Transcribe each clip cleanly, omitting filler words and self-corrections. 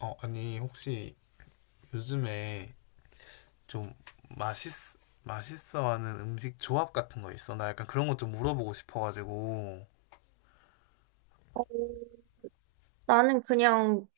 어, 아니, 혹시 요즘에 좀 맛있, 맛있어하는 음식 조합 같은 거 있어? 나 약간 그런 것 좀 물어보고 싶어가지고. 어, 나는 그냥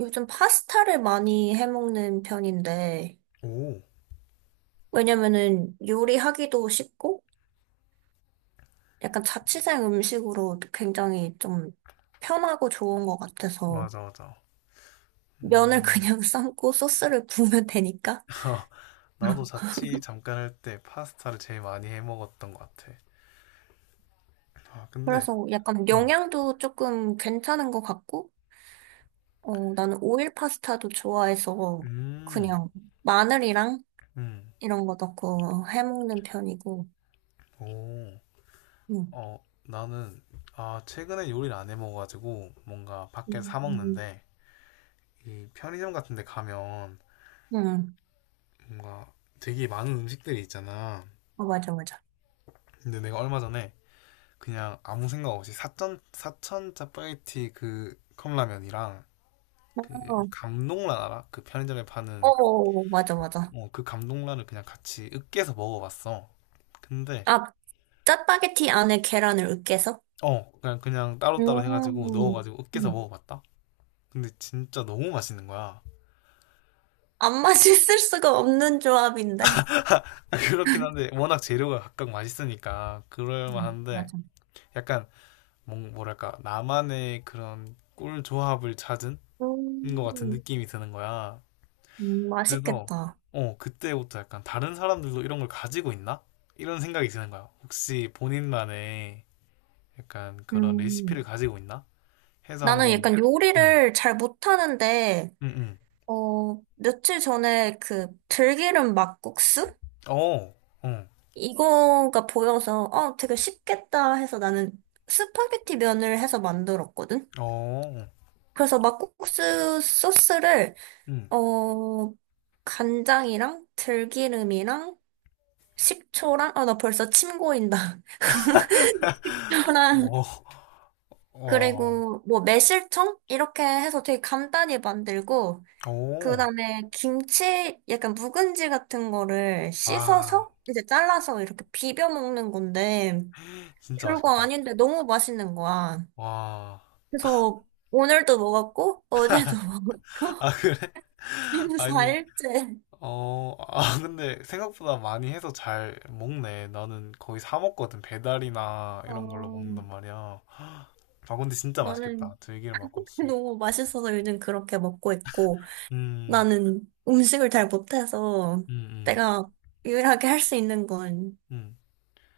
요즘 파스타를 많이 해먹는 편인데, 오, 왜냐면은 요리하기도 쉽고, 약간 자취생 음식으로 굉장히 좀 편하고 좋은 것 같아서, 맞아, 맞아. 면을 음, 그냥 삶고 소스를 부으면 되니까. 나도 자취 잠깐 할 때 파스타를 제일 많이 해 먹었던 것 같아. 아, 근데, 그래서 약간 음, 영양도 조금 괜찮은 것 같고, 어, 나는 오일 파스타도 좋아해서 음, 그냥 마늘이랑 음, 이런 거 넣고 해먹는 편이고, 오, 음 어, 나는, 아, 최근에 요리를 안 해 먹어가지고, 뭔가 밖에서 사 음, 먹는데, 이 편의점 같은 데 가면, 음 뭔가 되게 많은 음식들이 있잖아. 어, 맞아, 맞아. 근데 내가 얼마 전에 그냥 아무 생각 없이 사천 짜파게티 그 컵라면이랑 어, 그 감동란 알아? 그 편의점에 어, 파는. 어, 맞아, 맞아. 어, 그 감동란을 그냥 같이 으깨서 먹어봤어. 근데 아, 짜파게티 안에 계란을 으깨서? 어 그냥 따로따로 해가지고 음, 넣어가지고 으깨서 음. 먹어봤다. 근데 진짜 너무 맛있는 거야. 안 맛있을 수가 없는 조합인데. 그렇긴 한데 워낙 재료가 각각 맛있으니까 그럴만한데 맞아. 약간 뭐랄까 나만의 그런 꿀 조합을 찾은 것 같은 음, 느낌이 드는 거야. 그래서 맛있겠다. 어, 그때부터 약간 다른 사람들도 이런 걸 가지고 있나? 이런 생각이 드는 거야. 혹시 본인만의 약간 그런 레시피를 음. 가지고 있나? 해서 나는 한번. 약간 음, 요리를 잘 못하는데, 음, 음. 어, 며칠 전에 그 들기름 막국수? 어, 응, 이거가 보여서, 어, 되게 쉽겠다 해서 나는 스파게티 면을 해서 만들었거든? 어, 그래서 막국수 소스를 응, 어, 간장이랑 들기름이랑 식초랑, 아, 나 벌써 침 고인다. 초랑, 어, 와, 그리고 뭐 매실청? 이렇게 해서 되게 간단히 만들고, 그 어, 다음에 김치, 약간 묵은지 같은 거를 아, 씻어서, 이제 잘라서 이렇게 비벼 먹는 건데, 진짜 별거 맛있겠다. 아닌데 너무 맛있는 거야. 와, 그래서 오늘도 먹었고, 어제도 아, 먹었고, 그래? 지금 아니, 4일째. 어, 아, 근데 생각보다 많이 해서 잘 먹네. 나는 거의 사 먹거든. 배달이나 이런 걸로 어, 먹는단 말이야. 아, 근데 진짜 맛있겠다. 나는 들기름 막국수. 너무 맛있어서 요즘 그렇게 먹고 있고, 음, 나는 음식을 잘 못해서 음, 음, 내가 유일하게 할 수 있는 건 음,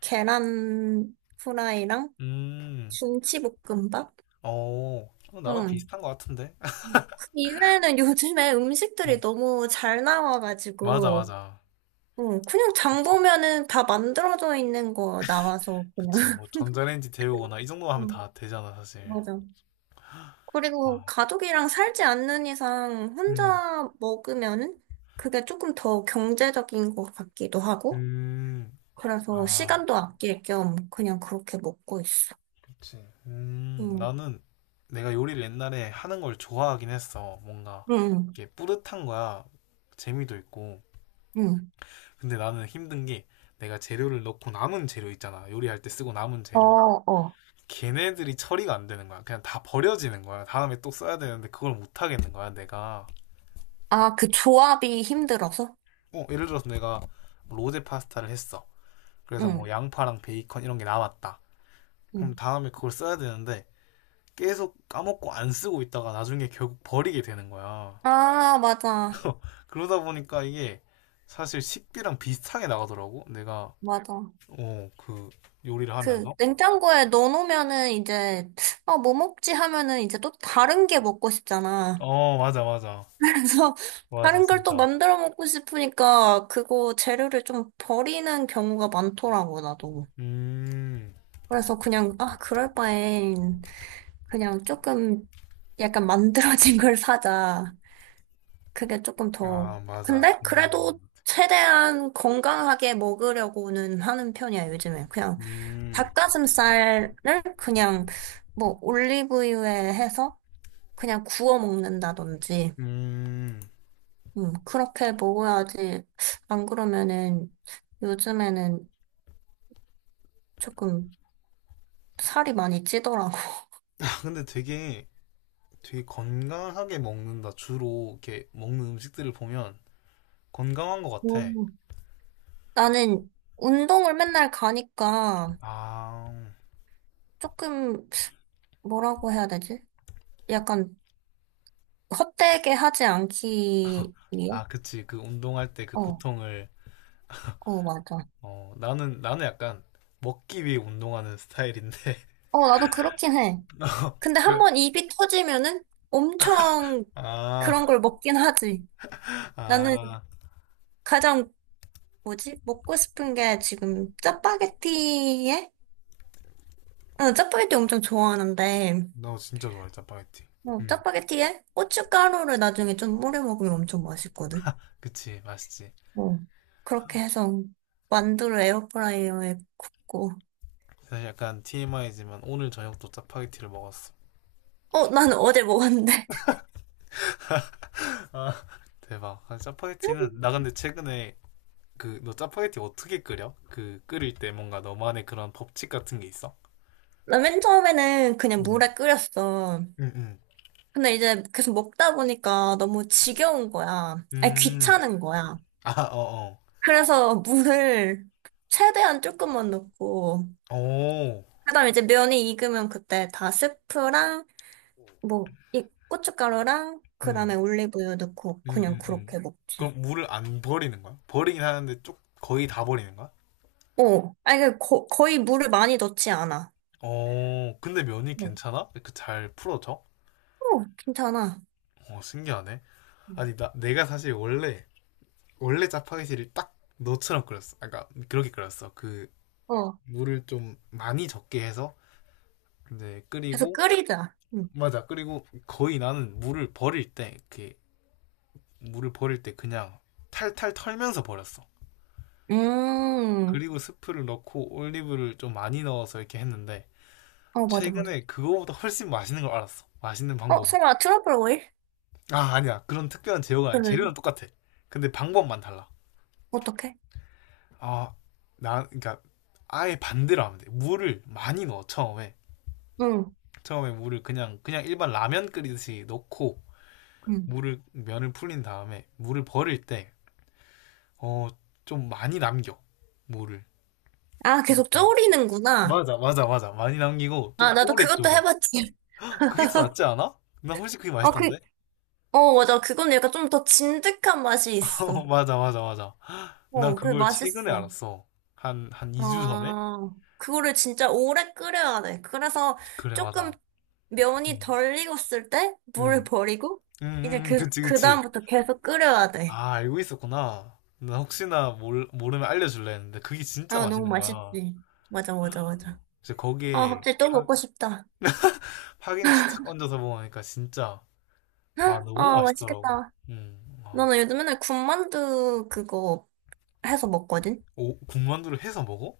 계란 후라이랑 음. 김치볶음밥? 어, 이거 나랑 응. 비슷한 것 같은데? 그 이외에는 요즘에 음, 음식들이 너무 잘 맞아, 나와가지고, 맞아. 응. 그냥 장 그치, 보면은 다 만들어져 있는 거 나와서 그냥. 그치. 뭐 전자레인지 데우거나 이 정도만 하면 응, 다 되잖아, 사실. 맞아. 아, 그리고 가족이랑 살지 않는 이상 음, 혼자 먹으면 그게 조금 더 경제적인 것 같기도 하고, 음. 그래서 아, 시간도 아낄 겸 그냥 그렇게 먹고 있어. 그치. 응, 나는 내가 요리를 옛날에 하는 걸 좋아하긴 했어. 뭔가 응, 이게 뿌듯한 거야. 재미도 있고. 응. 근데 나는 힘든 게 내가 재료를 넣고 남은 재료 있잖아. 요리할 때 쓰고 남은 어, 재료. 어. 걔네들이 처리가 안 되는 거야. 그냥 다 버려지는 거야. 다음에 또 써야 되는데 그걸 못 하겠는 거야, 내가. 아, 그 조합이 힘들어서? 어, 예를 들어서 내가 뭐 로제 파스타를 했어. 그래서 뭐 응, 양파랑 베이컨 이런 게 남았다. 그럼 응. 다음에 그걸 써야 되는데 계속 까먹고 안 쓰고 있다가 나중에 결국 버리게 되는 거야. 아, 맞아, 그러다 보니까 이게 사실 식비랑 비슷하게 나가더라고. 내가 맞아. 어, 그 요리를 그 하면서. 냉장고에 넣어놓으면은 이제, 아, 뭐 먹지 하면은 이제 또 다른 게 먹고 싶잖아. 어, 맞아, 맞아. 그래서 맞아, 다른 걸 또 진짜. 만들어 먹고 싶으니까 그거 재료를 좀 버리는 경우가 많더라고, 나도. 음. 그래서 그냥, 아, 그럴 바엔 그냥 조금 약간 만들어진 걸 사자. 그게 조금 더. 아, 맞아. 근데 그래도 최대한 건강하게 먹으려고는 하는 편이야, 요즘에. 그냥 음. 닭가슴살을 그냥 뭐 올리브유에 해서 그냥 구워 먹는다든지. 음. 그렇게 먹어야지. 안 그러면은 요즘에는 조금 살이 많이 찌더라고. 아, 근데 되게 건강하게 먹는다. 주로 이렇게 먹는 음식들을 보면 건강한 것 같아. 음. 나는 운동을 맨날 가니까 아. 조금 뭐라고 해야 되지? 약간 헛되게 하지 않기 위해? 아, 그치. 그 운동할 때 그 어, 고통을. 어, 맞아. 어, 나는 약간 먹기 위해 운동하는 스타일인데. 어, 나도 그렇긴 해. 근데 한 번 입이 터지면은 엄청 아, 그런 걸 먹긴 하지. 나는 아, 가장 뭐지? 먹고 싶은 게 지금 짜파게티에 나 짜파게티 엄청 좋아하는데, 너 진짜 좋아해, 짜파게티. 뭐, 음, 짜파게티에 고춧가루를 나중에 좀 뿌려 먹으면 엄청 맛있거든. 그치, 맛있지. 뭐, 그렇게 해서 만두를 에어프라이어에 굽고. 사실 약간 TMI지만 오늘 저녁도 짜파게티를 먹었어. 어, 나는 어제 먹었는데. 아, 대박. 아, 짜파게티는, 나 근데 최근에 그, 너 짜파게티 어떻게 끓여? 그, 끓일 때 뭔가 너만의 그런 법칙 같은 게 있어? 나 맨 처음에는 그냥 음, 물에 끓였어. 음, 음. 근데 이제 계속 먹다 보니까 너무 지겨운 거야. 아니, 음. 귀찮은 거야. 아, 어, 그래서 물을 최대한 조금만 넣고, 어. 오, 그다음에 이제 면이 익으면 그때 다 스프랑 뭐, 이 고춧가루랑 그다음에 음, 올리브유 넣고 음, 그냥 음, 음. 그렇게 먹지. 그럼 물을 안 버리는 거야? 버리긴 하는데 쪽 거의 다 버리는 거야? 어, 아니 거의 물을 많이 넣지 않아. 어, 근데 면이 어, 괜찮아? 그 잘 풀어져? 어, 괜찮아. 어 신기하네. 음. 아니 나 내가 사실 원래 짜파게티를 딱 너처럼 끓였어. 아까 그렇게 끓였어. 그 어, 물을 좀 많이 적게 해서 이제 계속 끓이고 끓이자. 맞아. 그리고 거의 나는 물을 버릴 때 그냥 탈탈 털면서 버렸어. 음, 그리고 스프를 넣고 올리브를 좀 많이 넣어서 이렇게 했는데 어, 맞아, 맞아. 최근에 그거보다 훨씬 맛있는 걸 알았어. 맛있는 어, 방법을. 설마 트러플 오일? 아 아니야 그런 특별한 재료가 아니야. 그러면 재료는 똑같아. 근데 방법만 달라. 어떡해? 아, 나 그러니까 아예 반대로 하면 돼. 물을 많이 넣어 처음에. 응, 처음에 물을 그냥 일반 라면 끓이듯이 넣고 응. 물을 면을 풀린 다음에 물을 버릴 때 어, 좀 많이 남겨. 물을. 아, 계속 응. 졸이는구나. 맞아. 많이 남기고 좀 아, 나도 오래 그것도 졸여. 해봤지. 그게 더 낫지 않아? 난 훨씬 그게 아, 그, 맛있던데. 어, 맞아. 그건 약간 좀 더 진득한 맛이 어, 있어. 맞아. 난 어, 그 그걸 최근에 맛있어. 알았어. 한 2주 전에? 아, 그거를 진짜 오래 끓여야 돼. 그래서 그래, 조금 맞아. 면이 음. 덜 익었을 때 물을 음. 버리고 음, 이제 그, 그치, 그 그치. 다음부터 계속 끓여야 돼. 아, 알고 있었구나. 나 혹시나 모르면 알려줄래 했는데 그게 진짜 아, 너무 맛있는 거야. 맛있지. 맞아, 맞아, 맞아. 그래서 아, 거기에 갑자기 또 먹고 싶다. 파김치 착 얹어서 먹으니까 진짜 와 헉, 너무 아, 맛있더라고. 맛있겠다. 와. 너는 요즘 맨날 군만두 그거 해서 먹거든? 오, 군만두를 해서 먹어?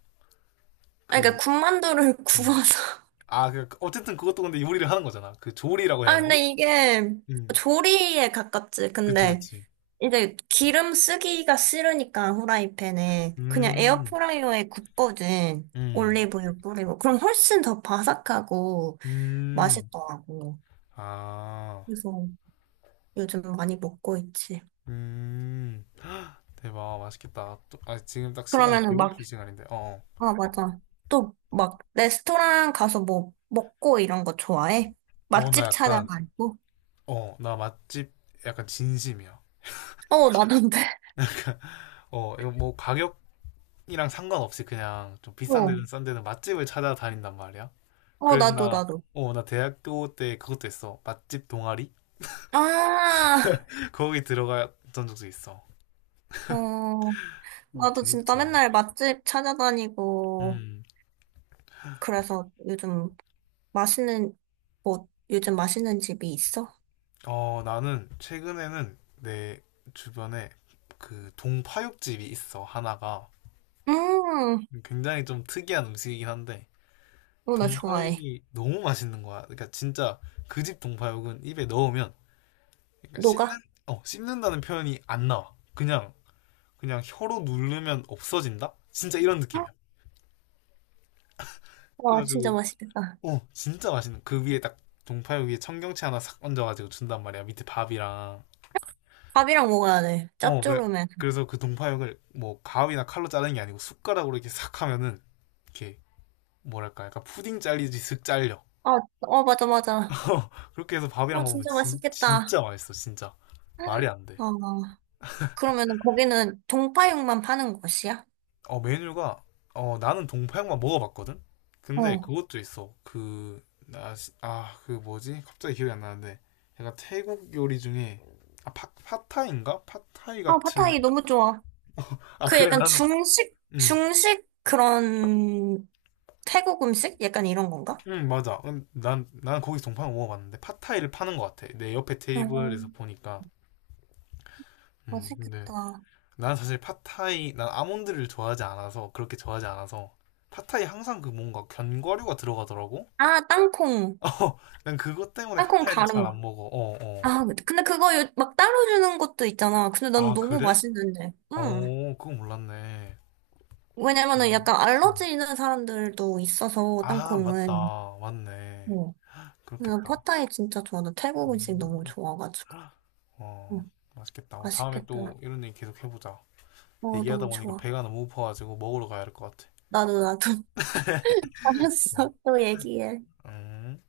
아, 그, 그러니까 군만두를 음. 구워서. 아, 그, 어쨌든 그것도 근데 요리를 하는 거잖아. 그 조리라고 아, 해야 되나? 근데 이게 음, 조리에 가깝지. 그치, 근데 그치. 이제 기름 쓰기가 싫으니까 후라이팬에 그냥 음, 에어프라이어에 굽거든. 음, 올리브유 뿌리고. 그럼 훨씬 더 바삭하고 음. 맛있더라고. 아, 그래서 요즘 많이 먹고 있지. 음. 헉, 대박, 맛있겠다. 또, 아, 지금 딱 시간이 그러면은 막, 배고플 시간인데. 어, 아, 맞아. 또 막 레스토랑 가서 뭐 먹고 이런 거 좋아해? 어, 나 맛집 약간 찾아가고? 어, 나 맛집 약간 진심이야. 어, 나도인데. 어, 이거 뭐 가격이랑 상관없이 그냥 좀 비싼 어, 데든 싼 데든 맛집을 찾아다닌단 말이야. 어, 그래서 나도, 나, 나도. 어, 나 대학교 때 그것도 했어. 맛집 동아리? 아, 거기 들어갔던 적도 있어. 어, 나도 진짜 재밌지. 맨날 맛집 찾아다니고. 음, 그래서 요즘 맛있는, 뭐, 요즘 맛있는 집이 있어? 어, 나는 최근에는 내 주변에 그 동파육집이 있어, 하나가. 음, 굉장히 좀 특이한 음식이긴 한데, 어, 나 좋아해. 동파육이 너무 맛있는 거야. 그러니까 진짜 그 집 동파육은 입에 넣으면 그러니까 씹는 녹아? 어 씹는다는 표현이 안 나와. 그냥 혀로 누르면 없어진다. 진짜 이런 느낌이야. 와, 진짜 그래가지고 맛있겠다. 어 진짜 맛있는 그 위에 딱 동파육 위에 청경채 하나 싹 얹어가지고 준단 말이야. 밑에 밥이랑 밥이랑 먹어야 돼. 어 그, 짭조름해. 그래서 그 동파육을 뭐 가위나 칼로 자르는 게 아니고 숟가락으로 이렇게 싹 하면은 이렇게 뭐랄까 약간 푸딩 잘리듯이 슥 잘려. 아, 어, 맞아, 맞아. 그렇게 해서 밥이랑 아, 먹으면 진짜 맛있겠다. 진짜 맛있어 진짜 말이 안 돼. 어, 그러면 거기는 동파육만 파는 곳이야? 어, 메뉴가, 어, 나는 동파육만 먹어봤거든? 근데 어. 그것도 있어. 그, 나, 아, 그 뭐지? 갑자기 기억이 안 나는데. 약간 태국 요리 중에, 아, 팟타이인가? 팟타이 아, 같은. 팟타이 너무 좋아. 아, 그 그래, 약간 나는, 중식, 응, 중식 그런 태국 음식? 약간 이런 건가? 응, 맞아. 난 거기서 동파육 먹어봤는데, 팟타이를 파는 것 같아. 내 옆에 어, 테이블에서 보니까. 근데, 맛있겠다. 난 사실 팟타이, 난 아몬드를 좋아하지 않아서, 그렇게 좋아하지 않아서, 팟타이 항상 그 뭔가 견과류가 들어가더라고? 아, 땅콩. 어, 난 그것 때문에 땅콩 팟타이를 잘 가른 안 거. 먹어. 어, 어. 아, 근데 그거 요- 막 따로 주는 것도 있잖아. 근데 난 아, 너무 그래? 맛있는데. 응. 어, 그거 몰랐네. 왜냐면은 음, 약간 음. 알러지 있는 사람들도 있어서, 아, 땅콩은. 맞다. 맞네. 어. 그냥 그렇겠다. 팟타이 진짜 좋아. 나 태국 음식 너무 음. 좋아가지고. 헉, 어, 응. 맛있겠다. 우리 다음에 맛있겠다. 또 이런 얘기 계속 해보자. 어, 얘기하다 너무 보니까 좋아. 배가 너무 고파가지고 먹으러 가야 할 것 같아. 나도, 나도. 알았어. 또 얘기해. 음.